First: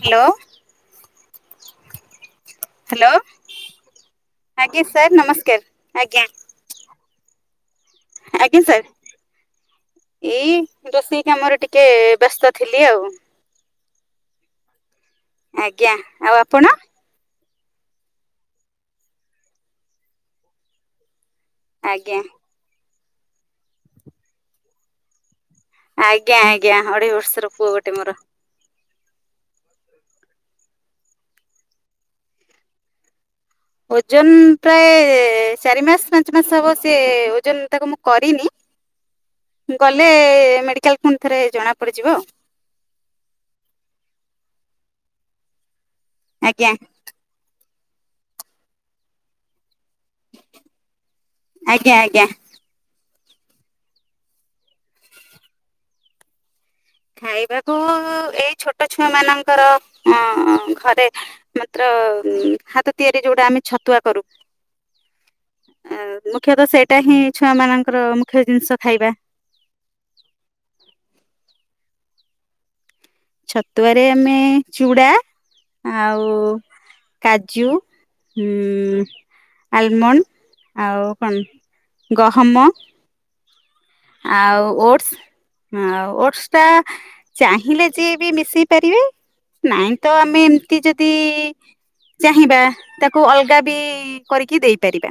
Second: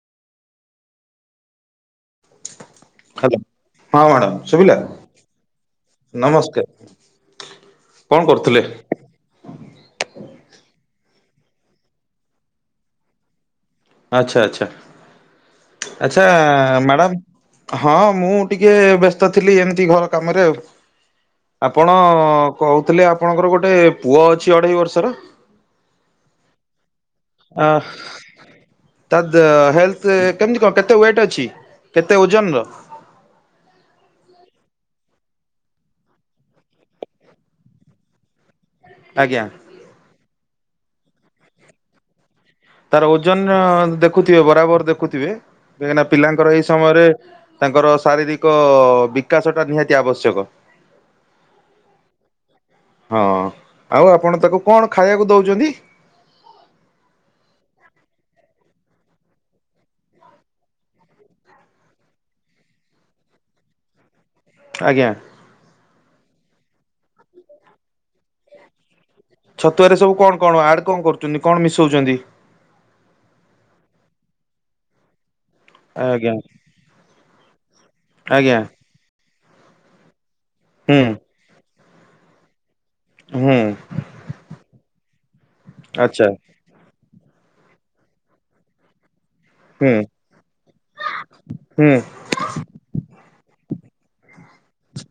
Hello. Hello ହଁ madam ଶୁଭିଲା ଆଜ୍ଞା ସାର୍ ନମସ୍କାର ଆଜ୍ଞା। ନମସ୍କାର କଣ କରୁଥିଲେ? ଆଜ୍ଞା ସାର୍ ଏଇ ରୋସେଇ ଆମର ଟିକେ ବ୍ୟସ୍ତ ଥିଲି ଆଉ ଆଚ୍ଛା ଆଚ୍ଛା। ଆଜ୍ଞା ଆଚ୍ଛା ଆଉ ଆପଣ ମ୍ୟାଡ଼ାମ ହଁ ମୁଁ ଟିକେ ବ୍ୟସ୍ତ ଥିଲି ଏମିତି ଘର କାମରେ ଆଉ। ଆପଣ ଆଜ୍ଞା କହୁ ଥିଲେ ଆପଣଙ୍କର ଗୋଟେ ପୁଅ ଅଛି ଅଢେଇ ବର୍ଷର। ଆଜ୍ଞା ଆଜ୍ଞା। ଅଢେଇ ବର୍ଷ ର ଆ ପୁଅ ଗୋଟେ ମୋର। ତା ଦେ ହେଲଥ କେମତି କଣ କେତେ ୱେଟ ଅଛି? କେତେ ଓଜନର? ଓଜନ ପ୍ରାୟ ସେ ଚାରି ମାସ ପାଞ୍ଚ ମାସ ହବ ସେ ଓଜନ ତାକୁ ମୁଁ କରିନି। ଆଜ୍ଞା ଗଲେ ମେଡିକାଲ ପୁଣି ଥରେ ଜଣା ପଡିଯିବ ଆଉ। ତାର ଓଜନ ଦେଖୁଥିବେ ବରାବର ଦେଖୁଥିବେ। କାହିଁକିନା ପିଲାଙ୍କର ଏଇ ଆଜ୍ଞା ସମୟରେ ତାଙ୍କର ଶାରୀରିକ ବିକାଶ ଟା ନିହାତି ଆବଶ୍ୟକ। ଆଜ୍ଞା ଆଜ୍ଞା। ହଁ ଆଉ ଆପଣ ତାକୁ କଣ ଖାଇବାକୁ ଦଉଛନ୍ତି। ଖାଇବାକୁ ଏଇ ଛୋଟ ଛୋଟ ଛୁଆ ମାନଙ୍କର ଅ ଘରେ ମାତ୍ର ହାତ ତିଆରି ଯୋଉଟା ଆମେ ଛତୁଆ କରୁ। ଆଜ୍ଞା। ଆ ମୁଖ୍ୟତଃ ସେଇଟା ହିଁ ଛୁଆ ମାନଙ୍କର ମୁଖ୍ୟ ଜିନିଷ ଖାଇବା। ଛତୁଆରେ ସବୁ କଣ କଣ ଆଡ କଣ କରୁଛନ୍ତି କଣ ମିଶଉଛନ୍ତି। ଛତୁଆରେ ଆମେ ଚୁଡା ଆଉ ଆଜ୍ଞା କାଜୁ। ଆଜ୍ଞା ଆଲମଣ୍ଡ। ହୁଁ ଆଉ କଣ? ଗହମ। ହୁଁ। ଆଉ ଓଟସ ଆଚ୍ଛା ଓଟସ ଟା। ଚାହିଁଲେ ଯିଏ ବି ମିଶେଇ ପାରିବେ। ହୁଁ ନାଇଁ ତ ଆମେ ଏମିତି ଯଦି ହୁଁ ଚାହିଁବା ତାକୁ ଅଲଗା ବି କରିକି ଦେଇପାରିବା।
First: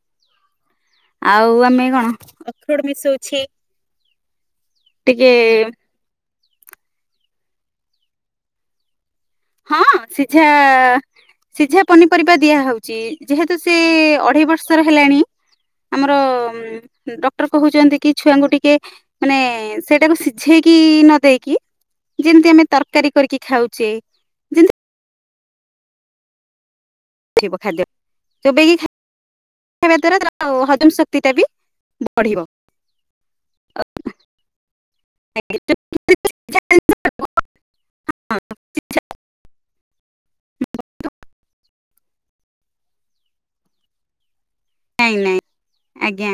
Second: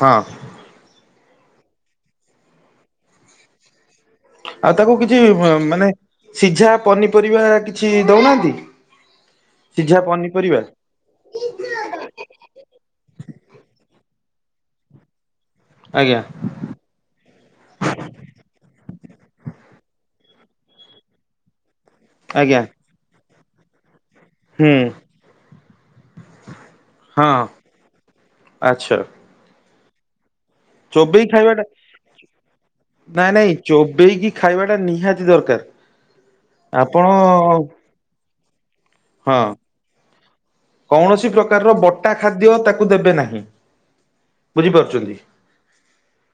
ହଁ ଆଉ ଆମେ କଣ ଅଖରଡ ମିଶଉଛି। ଆଉ ତାକୁ କିଛି ଟିକେ ମାନେ ସିଝା ପନିପର କିଛି ଦେଉନାହାନ୍ତି। ହଁ ସିଝା ସିଝା ପନିପରିବା ଦିଆ ହଉଛି ଯେହେତୁ ସେ ଅଢ଼େଇ ବର୍ଷର ହେଲାଣି। ଆମର ଆଜ୍ଞା ଡକ୍ଟର କହୁଛନ୍ତି କି ଛୁଆଙ୍କୁ ଟିକେ ମାନେ ସେଇଟାକୁ ବୁଝକି ନ ଦେଇେଇକି ଯେମତି ଆଜ୍ଞା ଆମେ ତରକାରୀ କରିକି ଖାଉଛେ। ହୁଁ। ଯେମିତି ହଁ ଥିବ ଆଛା। କେ ଚୋବେଇ ଖାଇବାଟା ନାଇଁ ନାଇଁ ଚୋବେଇକି ଖାଇବା ଟା ନିହାତି ଦରକାର ଆପଣ ହଁ। ହଁ କୌଣସି ପ୍ରକାରର କଟା ଖାଦ୍ୟ ତାକୁ ଦେବେ ନାହିଁ। ବୁଝିପାରୁଛନ୍ତି ନାଇଁ ନାଇଁ ଆଜ୍ଞା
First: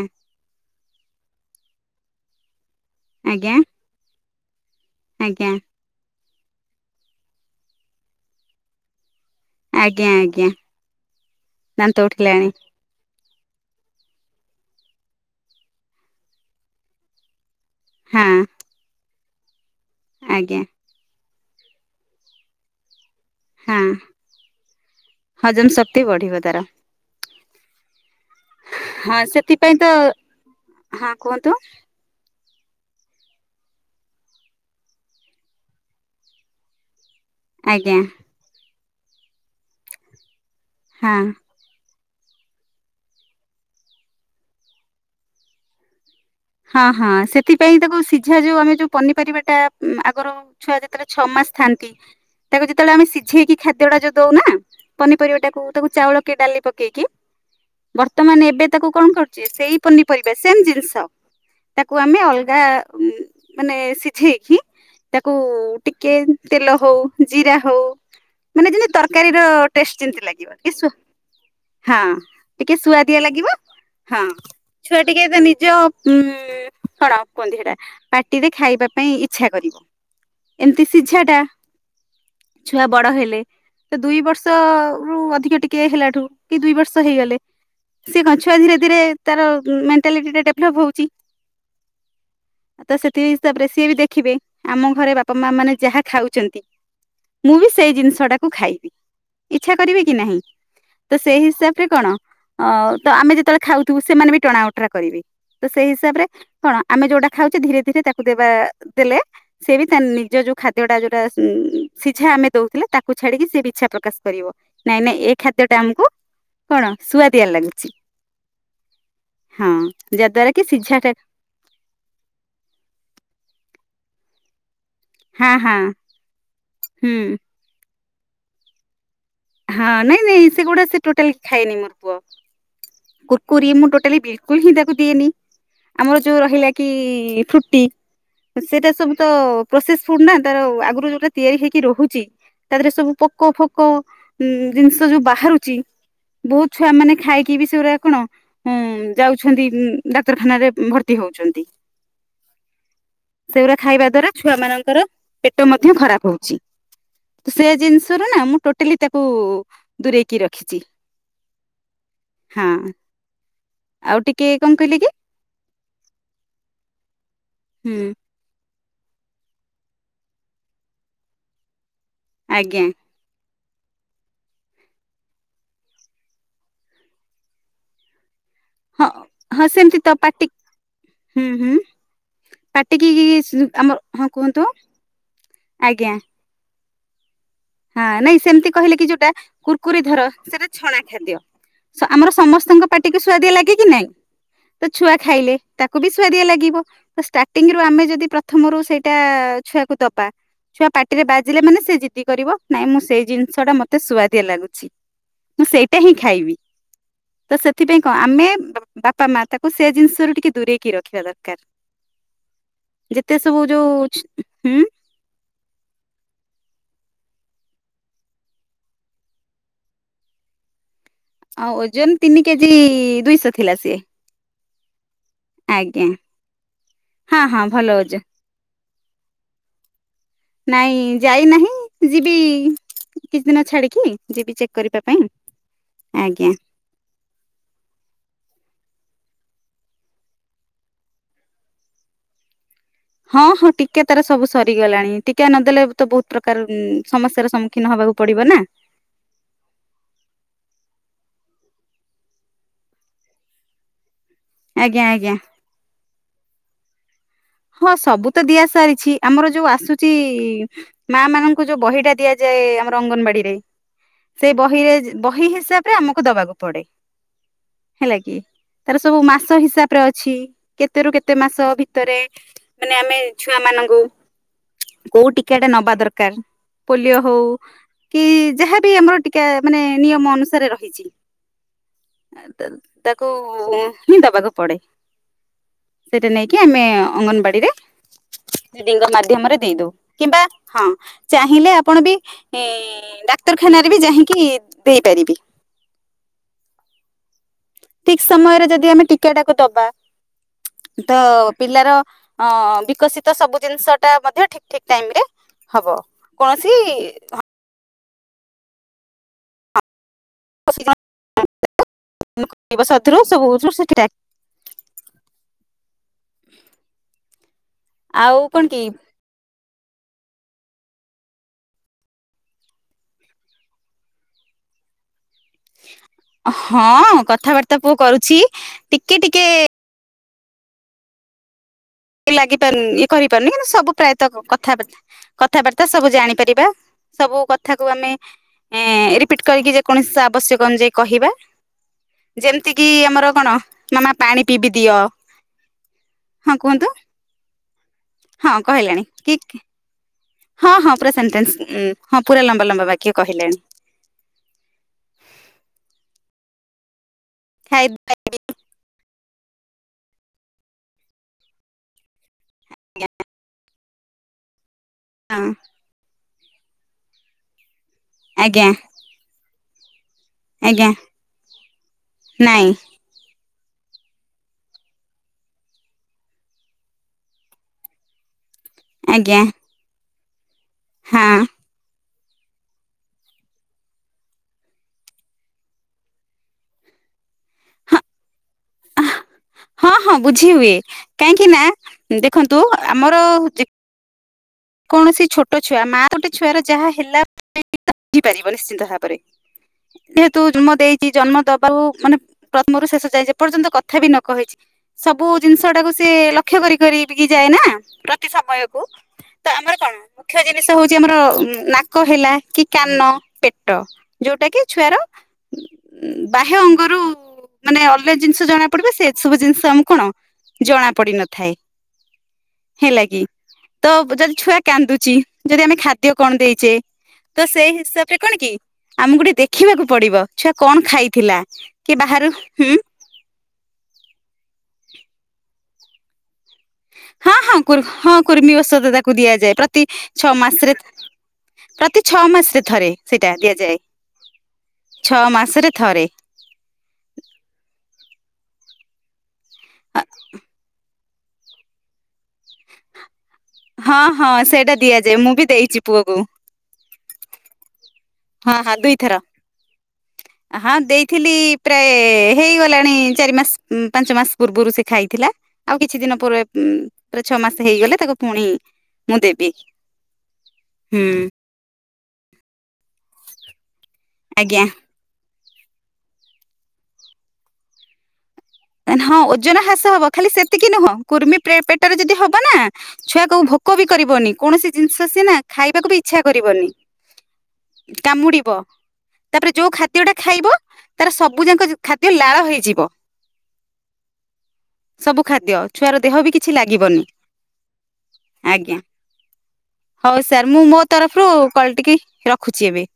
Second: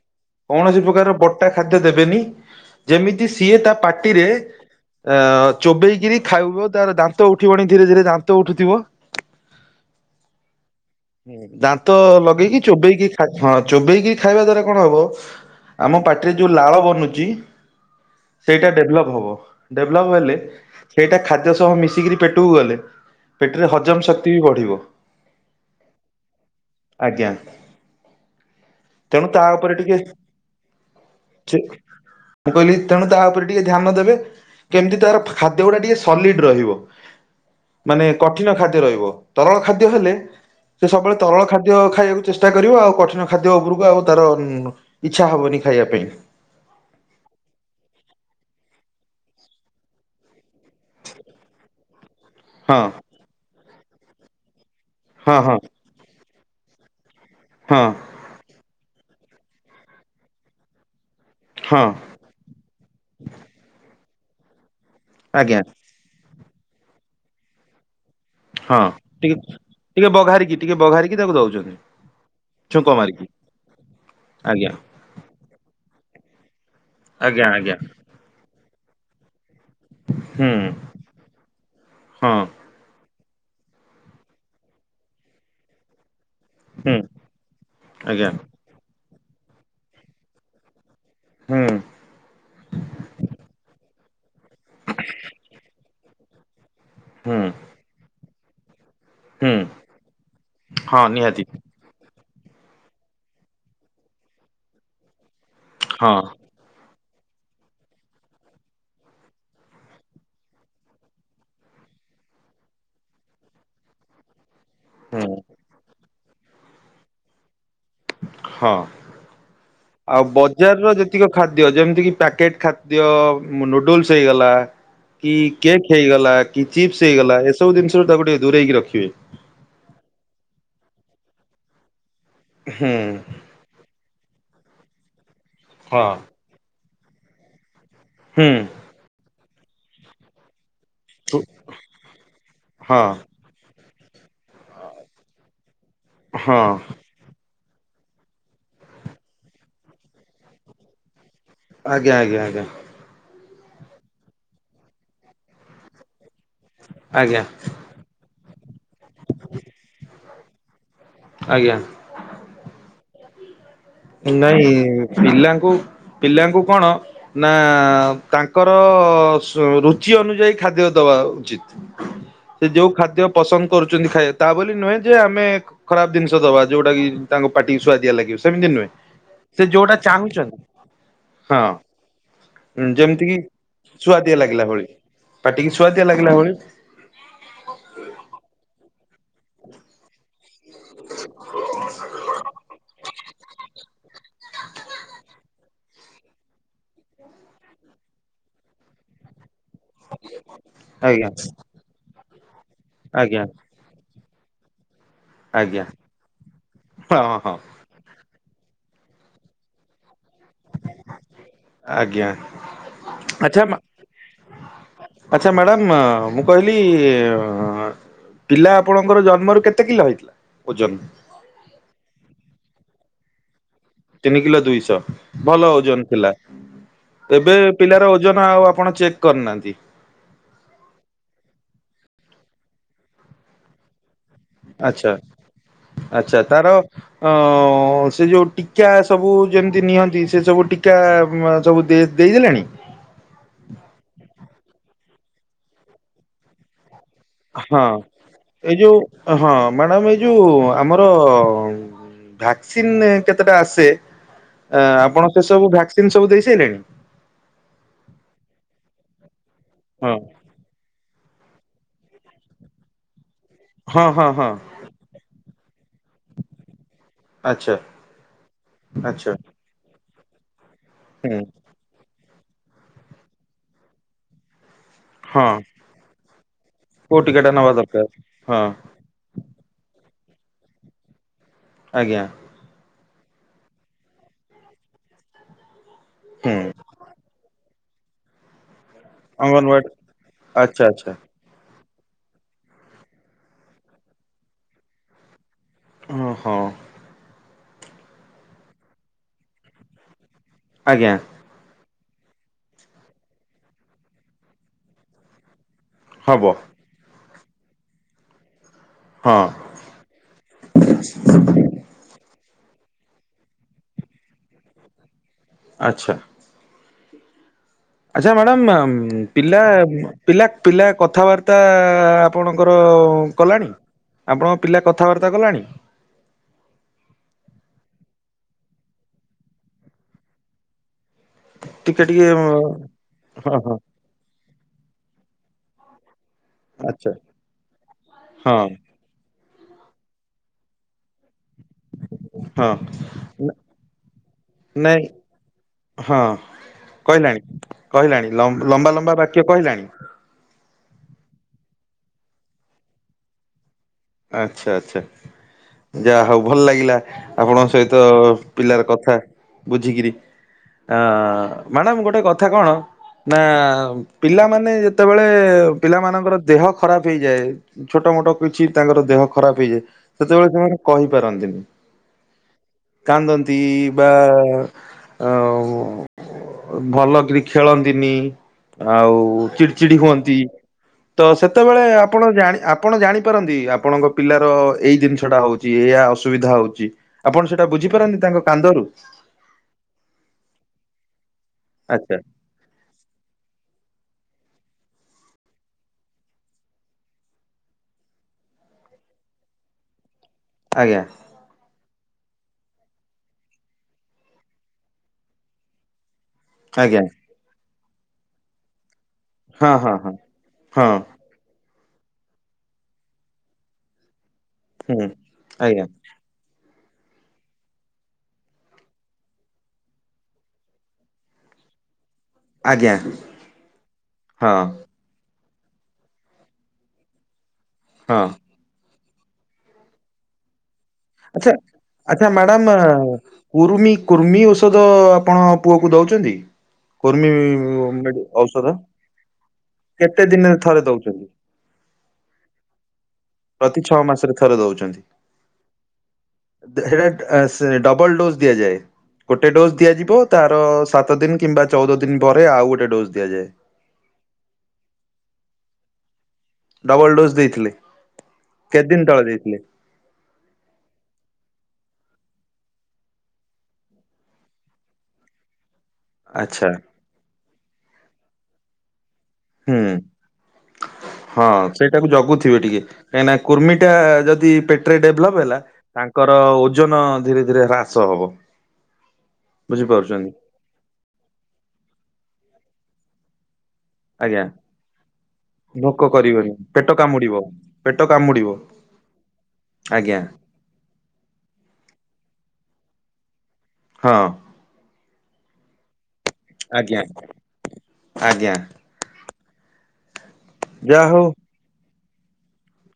କୌଣସି ପ୍ରକାର ଖାଦ୍ୟ ଦେବେନି। ଯେମିତି ଆଜ୍ଞା ସିଏ ତା ପାଟିରେ ଆଜ୍ଞା [unintelligible] ଚୋବେଇ କି ଗିରି ଖାଇ ତାର ଦାନ୍ତ ଉଠିବଣି ଧୀରେ ଧୀରେ ଦାନ୍ତ ଉଠୁଥିବ। ଆଜ୍ଞା ଆଜ୍ଞା [inaudible] ଦନ୍ତ ଉଠିଲାଣି। ଚୋବେକି ହଁ ଚୋବେଇକି ଖାଇବା ଦ୍ଵାରା କଣ ହବ ଆମ ପାଟିରେ ଯୋଉ ଲାଳ ବନୁଛି। ହଁ [inaudible] ସେଇଟା ଡେଭଲପ ହବ। ଡେଭଲପ ହେଲେ ଆଜ୍ଞା ସେଇଟା ଖାଦ୍ୟ ସହ ମିଶିକରି ପେଟକୁ ଗଲେ। ପେଟରେ ହଁ ହଜମ ଶକ୍ତି ବି ବଢିବ [inaudible] ହଜମ ଶକ୍ତି ବଢିବ ତାର ଆଜ୍ଞା ହଁ ତେଣୁ ତା ଉପରେ ସେଥିପାଇଁ ତ ଟିକେ ହଁ କୁହନ୍ତୁ? ମୁ କହିଲି ତେଣୁ ତା ଉପରେ ଟିକେ ଧ୍ୟାନ ଦେବେ କେମିତି ତାର ଖାଦ୍ୟ ଗୁଡା ଟିକେ ସଲିଡ ରହିବ। ଆଜ୍ଞା ମାନେ କଠିନ ଖା ରହିବ ତରଳ ଖାଦ୍ୟ ହେଲେ। ସେ ହଁ ସବୁବେଳେ ତରଳ ଖାଦ୍ୟ ଖାଇବା ଚେଷ୍ଟା କର ଆଉ କଠିନ ଖାଦ୍ୟ ଉପରକୁ ଆଉ ତାର ଇଚ୍ଛା ହବନି ଖାଇବା ପାଇଁ। ହଁ ହଁ ସେଥିପାଇଁ ତାକୁ ସିଝା ଯୋଉ ଆମେ ଯୋଉ ପନିପାରିବା ଟା ଆଗର ଛୁଆ ଯେତେବେଳେ ଛଅ ମାସ ଥାଆନ୍ତି। ତାକୁ ହଁ ଯେତେବେଳେ ଆମେ ସିଝେଇକି ଖ। ଦେଡା ଯଉ ଦଉନା ହଁ ହଁ ପନିପରିବାଟାକୁ ତାକୁ ଚାଉଳ କି ଡାଲି ପକେଇକି ହଁ [inaudible] ବର୍ତ୍ତମାନ ଏବେ ତାକୁ କଣ କରୁଛି ସେଇ ପନିପରିବା ସେମ ଜିନିଷ ହଁ ତାକୁ ଆମେ ଅଲଗା ମାନେ ଠିକ୍। ତାକୁ ଆଜ୍ଞା ଟିକେ ତେଲ ହଉ ଜିରା ହଉ। ମାନେ ହଁ ଯେମତି ଟିକେ ତରକାରୀର ଟେଷ୍ଟ ଟିକେ ଯେମତି ଲାଗିବ ବଘାରିକି ଟିକେ ବଘାରିକି ତାକୁ ଦଉଛନ୍ତି [inaudible] ହଁ ଟିକେ ଛୁଙ୍କ ସୁଆଦଆ ମାରିକି ଲାଗିବ ହଁ ଆଜ୍ଞା ଛୁଆ ଟିକେ ନିଜ ଉଁ କନ ଆଜ୍ଞା କୁହନ୍ତି ସେଟା ଆଜ୍ଞା ପାଟି ଦେ ଖାଇବା ପାଇଁ ଇଚ୍ଛା। ହୁଁ ଏମତି ସିଝା ଟା ହଁ ଛୁଆ ବଡ ହେଲେ ସେ ଦୁଇ ବର୍ଷ ରୁ ଅଧିକ ଟିକେ ହେଲାଠୁ। କି ଦୁଇ ହୁଁ ବର୍ଷ ହେଇଗଲେ ସେ ଆଜ୍ଞା କ ଛୁଆ ଧୀରେ ଧୀରେ। ତାର ମେଣ୍ାଲିଟି ଟ ଡେଭଲପ ହଉଛି। ହୁଁ ଆ ତ ସେଠ ତାପରେ ସିଏ ବି ଦେଖ ଦେଖିବେ ଆମ ଘରେ ବାପା ମା ମାନେ ଯାହା ଖାଉଛନ୍ତି ହୁଁ ମୁଭିି ସେଇ ଜିନିଷଟା କୁ ଖାଇବି। ହୁଁ ଇଛା କରିବେ କି ନାହିଁ ହଁ ତ ସେଇ ନିହାତି ହିସାବରେ କଣ ଅ ତ ଆମେ ଯେତେବେଳେ ଖାଉଥିବୁ ସେମାନେ ବି ଟଣା ଓଟରା କରିବେ। ତ ସେଇ ହଁ ହିସାବରେ କଣ ଆମେ ଯୋଉଟା ଖାଉଛେ ଧୀରେ ଧୀରେ ତାକୁ ଦେବା ଦେଲେ ସେ ବି ତା ନିଜ ଯୋଉ ଖାଦ୍ୟଟା ଯୋଉଟା ସିଝା ଆମେ ଦଉଥିଲେ ତାକୁ ଛାଡିକି ସି ବି ଇଛା ପ୍ରକାଶ କରିବ। ନାଇଁ ନାଇଁ ହୁଁ ଏ ଖାଦ୍ୟ ଟା ଆମକୁ କଣ ଶୁଆ ତିଆରି ଲାଗୁଛି। ହଁ ହଁ ଆଉ ଯାହା ଦ୍ୱାରା ବଜାରର ଯେତିକି ଖାଦ୍ୟ ଯେମିତିକି ପ୍ୟାକେଟ୍ ଖାଦ୍ୟ ନୁଡଲ ହେଇଗଲା କି ହଁ ହଁ କେକ୍ ହେଇଗଲା କି ଚିପ୍ସ ହୁଁ ହେଇଗଲା ଏସବୁ ଜିନିଷ ତାକୁ ଟିକେ ଦୂରେଇକି ରଖିବେ। ହଁ ନାଇଁ ନାଇଁ ସେଗୁଡା ସେ ଟୋଟାଲ ଖାଇନି ମୋର ପୁଅ ହୁଁ କୁର୍କୁରି ମୁ ଟୋଟଲି ବ କୁଲ ହ ତାକୁ ଦିନି ହଁ ଆମର ଯୋଉ ରହିଲା କି କି ଫ୍ରୁଟି ହୁଁ ସେଇଟା ସବୁ ତ ପ୍ରୋସେସ ଫୁଡ ନା ତାର। ଯୋଉଟା ତିଆରି ହେଇକି ରହୁଛି ତା ଦେହରେ ହଁ ସବୁ ପୋକ ଫୋକ କୁ ଉଁ ଜିନିଷ ଯୋଉ ବାହାରୁଛି। ହଁ ବହୁତ ଛୁଆ ମାନେ ଖାଇ କି ବିଷୟରେ କଣ ଯାଉଛନ୍ତି ଡାକ୍ତରଖାନାରେ ଭର୍ତ୍ତି ହଉଛନ୍ତି। ଆଜ୍ଞା ଆଜ୍ଞା ଆଜ୍ଞା। ସେଗୁଡା ଖାଇବା ଦ୍ଵାରା ଛୁଆ ମାନଙ୍କର ପେଟ ମଧ୍ୟ ଖରାପ ହଉ। ଆଜ୍ଞା ସେ ଜିନିଷ ର ନା ମୁଁଟା କୁ ଦୂରେଇକି ରଖିଛି। ଆଜ୍ଞା। ହଁ ଆଉ ଟିକେ ନାଇଁ କଣ କହିଲେ କି ପିଲାଙ୍କୁ ପିଲାଙ୍କୁ କଣ ନା ହୁଁ ତାଙ୍କ ରୁଚି ଅନୁଯାୟୀ ଖାଦ୍ୟ ଦବା ଉଚିତ୍ ସେ ଆଜ୍ଞା ଯୋଉ ଖାଦ୍ୟ ପସନ୍ଦ କରୁଛନ୍ତି ଖାଇ ତା ବୋଲି ନୁହେଁ ଯେ ଆମେ ଖରାପ ଜିନିଷ ଦବା ଯୋଉଟା କି ତାଙ୍କ ପାଟିକୁ ସୁଆଦିଆ ଲାଗିବ ସେମିତି ହଁ ସେ ହଁ ଯୋଉଟା ସେମିତି ତ ପାଟି ଚାହୁଁଛନ୍ତି ହୁଁ ହଁ ହୁଁ ପାଟିକି ଯେମିତିକି ଆମର ହଁ ସୁଆଦିଆ କୁହନ୍ତୁ ଲାଗିଲା ଭଳି ପାଟିକି ସୁଆଦିଆ ଆଜ୍ଞା ଲାଗିଲା ଭଳି ହଁ ନାଇଁ ସେମିତି କହିଲେ କି ଯୋଉଟା କୁର୍କୁରି ଧର ସେଟା ଛଣା ଖାଦ୍ୟ ଆମର ସମସ୍ତଙ୍କ ପାଟିକୁ ସୁଆଦିଆ ଲାଗେ କି ନାଇଁ ତ ଛୁଆ ଖାଇଲେ ତାକୁ ବି ସୁାଦିଆ ଲାଗିବ ଷ୍ଟାର୍ଟିଂ ରୁ ଆମେ ଯଦି ପ୍ରଥମରୁ ସେଇଟା ଛୁଆକୁ ଦବା ଛୁଆ ପାଟି ରେ ଆଜ୍ଞା ବାଜିଲେ ମାନେ ସେ ଜ ତି କରିବ ନାଇଁ ମୁଁ ସେଇ ଆଜ୍ଞା ଜିନିଷ ଟା ମତେ ସୁଆଦ ଦିଆ ଲାଗୁଛି ମୁଁ ଆଜ୍ଞା ସେଇଟା ହିଁ ଖାଇବି ହଁ ହଁ। ତ ସେଥିପାଇଁ କଣ ଆମେ ବ୍ ବାପା ମା ତାକୁ ସେ ଜିନିଷ ର ଟିକେ ଦୂରେଇକି ରଖିବା ଦରକାର ଆଜ୍ଞା ଯେତେ ସବୁ ଆଚ୍ଛା ଯୋଉ ହ ଆଚ୍ଛା ମ୍ୟାଡ଼ାମ ମୁଁ କହିଲି ପିଲା ଆପଣଙ୍କର ଜନ୍ମରୁ କେତେ କିଲୋ ହେଇଥିଲା ଓଜନ? ଆଉ ଓଜନ ତିନି କେଜି ଦୁଇଶହ ଥିଲା ସିଏ ତିନ କିଲୋ ଦୁଇଶହ ତ ଭଲ ଓଜନ ଆଜ୍ଞା ଥିଲା ହଁ ଏବେ ହଁ ଭଲ ପିଲାର ଓଜନ ଆଉ ଆପଣ ଚେକ୍ କରିନାହାନ୍ତି? ନାଇଁ ଯାଇନାହିଁ ଯିବି କିଛି ଦିନ ଛାଡିକି ଯିବି ଚେକ୍ କରିବା ଆଛା ପାଇଁ ଆଛା ଆଜ୍ଞା ତାର ଅ ସେ ଯୋଉ ଟିକା ସବୁ ଯେମିତି ନିଅନ୍ତି ସେ ସବୁ ଟୀକା ସବୁ ଦେଇଦେଲେଣି? ହଁ ହଁ ଟିକା ତାର ସବୁ ସରି ଗଲାଣି ଟିକା ନଦଲେ ତ ବହୁତ ପ୍ରକାର ସମସ୍ୟାର ହଁ ସମ୍ମୁଖୀନ ହବାକୁ ପଡିବ ନା ଏଇ ଯୋଉ ହଁ ମ୍ୟାଡ଼ାମ ଏଇ ଯୋଉ ଆମର ଭ୍ୟାକ୍ସିନ୍ କେତେଟା ଆସେ? ଆ ଆଜ୍ଞା ଆପଣ ଆଜ୍ଞା ସେ ସବୁ ଭ୍ୟାକ୍ସିନ ସବୁ ଦେଇ ଦେଲେଣି ହଁ ସବୁ ତ ଦିଆ ସାରିଛି ଆମର ଯୋଉ ଆସୁଛି ହଁ ମା ମାନଙ୍କ ଯୋଉ ବହିଟା ଦିଆଯାଏ ଆମର ଅଙ୍ଗନବାଡିରେ ହଁ ହଁ ସେ ହଁ ବହିରେ ବହି ହିସାବରେ ଆମକୁ ଦବାକୁ ପଡେ ଆଚ୍ଛା ହେଲା କି ତାର ସବୁ ଆଚ୍ଛା ମାସ ହିସାବ ପ୍ରେ ଅଛି। କେତେ ରୁ କେତେ ହୁଁ ମାସ ଭିତରେ ମାନେ ଆମେ ଛୁଆ ମାନଙ୍କୁ କୋଉ ହଁ ଟୀକା ଟା ନବା ଦରକାର ପୋଲିଓ କୋଉ ହଉ ଟିକା ଟା ନବା ଦରକାର କି ହଁ ଯାହାବି ଆମର ଟୀକା ମାନେ ନିୟମ ଅନୁସାରେ ରହିଛି। ଆଜ୍ଞା ଏ ତ ତାକୁ ହିଁ ଦବାକୁ ପଡେ। ସେଇଟା ନେଇକି ହୁଁ ଆମେ ଗାଡି ରେ ଦିଦିଙ୍କ ମାଧ୍ୟମରେ ଦେଇ ଅଙ୍ଗନବାଡି ଦଉ କିମ୍ବା ଆଚ୍ଛା ହଁ ଆଚ୍ଛା ଚାହିଁଲେ ଆପଣ ବି ଡାକ୍ତରଖାନାରେ ବି ଯାଇକି ଦେଇପାରିବେ। ଓ ହୋ। ଠିକ ସମୟରେ ଯଦି ଆମେ ଟିକାଟାକୁ ଦବା ଆଜ୍ଞା ତ ପିଲାର ଅ ବିକଶିତ ସବୁ ଜିନିଷ ଟା ମଧ୍ୟ ଠିକ ଠିକ ଟାଇମ ରେ ହବ, କୌଣସି ହଁ। [unintelligible] ସାଥିରୁ ସବୁ [unintelligible] ସେଠି ଟା ଆଚ୍ଛା। ଆଛା ଆଉ କଣ ମ୍ୟାଡ଼ାାମ କି ପିଲା ପିଲା ପିଲା କଥାବାର୍ତ୍ତା ଆପଣଙ୍କର କଲାଣି ଆପଣଙ୍କ ପିଲା କଥାବା ହଁ କଥାବାର୍ତ୍ତା ପୁଅ କରୁ ଚି ଟିକେ ଟିକେ ଟିକେ ଟିକେ ଲାଗି ପାରୁନି ହଁ ଇଏ କରିପାରୁନି କିନ୍ତୁ ହଁ ସବୁ ପ୍ରାୟତଃ କ ଥାବାର୍ତ୍ତା କଥାବାର୍ତ୍ତା ସବୁ ଜାଣି ପାରିବା ଆଚ୍ଛା। ସବୁ କଥାକୁ ଆମେ ହଁ ଏଁ ରି ପିଟ କରିକି ଯେକୌଣସି ଆବଶ୍ୟକ ଅନୁଯାୟୀ କହିବା ହଁ ଯେମିତି କିି ଆମର କଣ ମାମା ପାଣି ପିଇବି ଦିଅ। ନାଇଁ ହଁ କୁହନ୍ତୁ। କହିଲାଣି କହିଲାଣି ହଁ ଲ-ଲମ୍ବା କହିଲାଣି ଲମ୍ବା କି ବାକ୍ୟ କହିଲାଣି? ହଁ ହଁ ପୁରା ସେଟେନ୍ସ ହଁ ପୁରା ଲମ୍ବା ଲମ୍ବା ବାକ୍ୟ କହିଲାଣି। ଆଚ୍ଛା ଆଚ୍ଛା ଯାହା ହୋଉ ଭଲ ଲାଗିଲା। ଆପଣଙ୍କ ଖାଇ ସହିତ ପିଲାର କଥା ବୁଝିକିରି ଆ ମ୍ୟାଡାମ୍ ଗୋଟେ କ ଥା କଣ ନାଁ ପିଲାମାନେ ଯେ ଯେତବେଳେ ହଁ ପିଲାମାନଙ୍କର ଦେହ ଖରାପ ହେଇଯାଏ। ଛୋଟ ମୋଟ କିଛିି ଆଜ୍ଞା ଖରାପ ହେଇଯାଏ ସେତେବେଳେ ସେମାନେ ଆଜ୍ଞା କହିପାରନ୍ତିନି ନାଇଁ କାନ୍ଦନ୍ତି। ଦି ବା ଭଲ କି ଖେଳନ୍ତିନି। ଆଉ ଆଜ୍ଞା ଚିଡ଼ିଚିଡି ହୁଅ [inaudible] ତ ହଁ ସେତେବେଳେ ଆପଣ ଜା ଆପ ଜାପାରନ୍ତି। ଆପଣଙ୍କ ପିଲାର ଏଇ ଜିନିଷ ଟା ହଉଛି ଏୟଆ ଅସୁବିଧା ହଉଛି ଆପଣ ସେଇଟା ବୁଝିପାରନ୍ତି ତାଙ୍କ କାନ୍ଦରୁ ହଁ ହଁ ବୁଝି ହୁଏ। କାହିଁକି ନା ଆଚ୍ଛା ଦେଖନ୍ତୁ ଆମର କୌଣସି ଛୋଟ ଛୁଆ ମା ଗୋଟେ ଛୁଆର ଯାହା ହେଲା [unintelligible] ବଝପାର ନିଶ୍ଚିନ୍ତ ଭାବରେ। ଯେହେତୁ ଜନ୍ମ ଆଜ୍ଞା ଦେଇଛି ଜନ୍ମ ଦବାକୁଉ ମାନେ ପ୍ରଥମରୁ ଶେଷ ଯାଏ ଯେପର୍ଯ୍ୟନ୍ତ କଥା ବି ନ କହିଛି ସବୁ ଜିନିଷ ଟାକୁ ସେ ଲକ୍ଷ କରି ଆଜ୍ଞା କରି ଯାଏ ନା। ପ୍ରତି ସମୟକୁ। ତ ହଁ ଆମର କଣ ହଁ ହଁ ମୁଖ୍ୟ ଜିନିଷ ହଁ ହଉଛି ଆମର ନା କହଲା କି କାନ ପେଟ। ଯୋଉଟା କି ଛୁଆର ହୁଁ ଆଜ୍ଞା ବାହ୍ୟ ଅ ଆଗରୁ ମାନେ ଅଲ ଜିନିଷ ଜଣା ପଡିବେ ସେ ସବୁ ଜିନିଷ ଆମ କଣ ଜଣା ପଡି ନଥାଏ। ଆଜ୍ଞା ହେଲା କି ତ ଯଦି ହଁ ଛୁଆ କାନ୍ଦୁଚି। ଯଦି ଆମେ ଖାଦ୍ୟ କଣ ଦେଇଚେ। ତ ସେଇ ହିସାବ ରେ ହଁ କଣ କି? ଆମକୁ ଗୋଟେ ଦେଖିବାକୁ ପଡିବ ଛୁ ଆଚ୍ଛା ଆଚ୍ଛା ହୁଁ ମ୍ୟାଡ଼ାମ କୁରୁର୍ମି କୁର୍ମି ଔଷଧ ଆପଣ ପୁଅ କ ଦଉଛନ୍ତି। କୁର୍ମି ହଁ ହଁ ହଁ କୁର୍ମୀ ଔଷଧ ତାକୁ ଦିଆଯାଏ। ପ୍ରତି କେତେ ଛଅ ଦିନରେ ମାସରେ ଥରେ ଦଉଛନ୍ତି? ପ୍ରତି ଛଅ ମାସରେ ଥରେ ସେଇଟା ଦିଆଯାଏ। ପ୍ରତି ଛଅ ମାସରେ ଥରେ ଦଉଛନ୍ତି। ଛଅ ମାସରେ ଥରେ ହେଟା ସେ ଡ ଡବଲ ଡୋଜ ଦିଆଯା। ଗୋଟେ ଡୋଜ ଦିଆଯିବ ତାର ସାତ ଦିନ କିମ୍ବା ଚଉଦ ଦିନ ପରେ ଆଉ ଗୋଟେ ଡୋଜ୍ ଦିଆଯାଏ। ହଁ ହଁ ସେଇଟା ଦିଆଯାଏ ମୁଁ ବି ଦେଇଛି ପୁଅକୁ। ଡବଲ୍ ଡୋଜ୍ ଦେଇଥିଲେ। ହଁ ହଁ କେତେ ଦିନ ଦୁଇଥର ତଳେ ଦେଇଥିଲେ ହଁ ଦେଇଥିଲି। ପ୍ରାୟ ହେଇଗଲାଣି ଚାରି ମାସ ପାଞ୍ଚ ମାସ ପୂର୍ବରୁ ସେ ଖାଇଥିଲା। ଆଉ କିଛି ଦିନ ପରେ ଆଚ୍ଛା ଛଅ ମାସ ହେଇଗଲେ ତାକୁ ପୁଣି ମୁଁ ଦେବି ହୁଁ ହୁଁ ହଁ ସେଇଟାକୁ ଜଗୁଥିବେ ଟିକେ। କାଇଁ ନା କୁର୍ମି ଏଇଟା ଯଦି ଆଜ୍ଞା ପେଟରେ ଡେଭଲପ ହେଲା। ତାଙ୍କର ଓଜନ ଧୀରେ ଧୀରେ ହ୍ରାସ ହବ। ହଁ ଓଜନ ହ୍ରାସ ହବ ଖାଲି ବୁଝିପାରୁଛନ୍ତି ସେତିକି ନୁହଁ କୁର୍ମି ପେଟରେ ଯଦି ହବ ନା ଛୁଆ କୋଉ ଭୋକ ଭୋକ ବି କରିବନି ଆଜ୍ଞା। କୌଣସି ଜିନିଷ ସିଏନା ଖାଇବାକୁ ବି ଭୋକ ଇଚ୍ଛା କରିବନି ପେଟ କାମୁଡିବ ପେଟ କାମୁଡିବ ତାପରେ ଯଉ ଖାଦ୍ୟ ଟା ଆଜ୍ଞା ଖାଇବ ତାର ସବୁ ଯାକ ଖାଦ୍ୟ ଲାଳ ହେଇଯିବ। ହଁ ସବୁ ଖାଦ୍ୟ ଛୁଆର ଦେହ ବି କିଛି ଲାଗିବନି ଆଜ୍ଞା ଆଜ୍ଞା। ହ ଇସ ସାର୍ ମୁଁ ମୋ ଯାହା ହଉ ତରଫରୁ କଲ ଟିକି ରଖୁଛି ଏବେ।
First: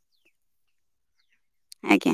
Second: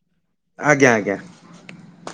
ଆଜ୍ଞା ଆଜ୍ଞା। ଆଜ୍ଞା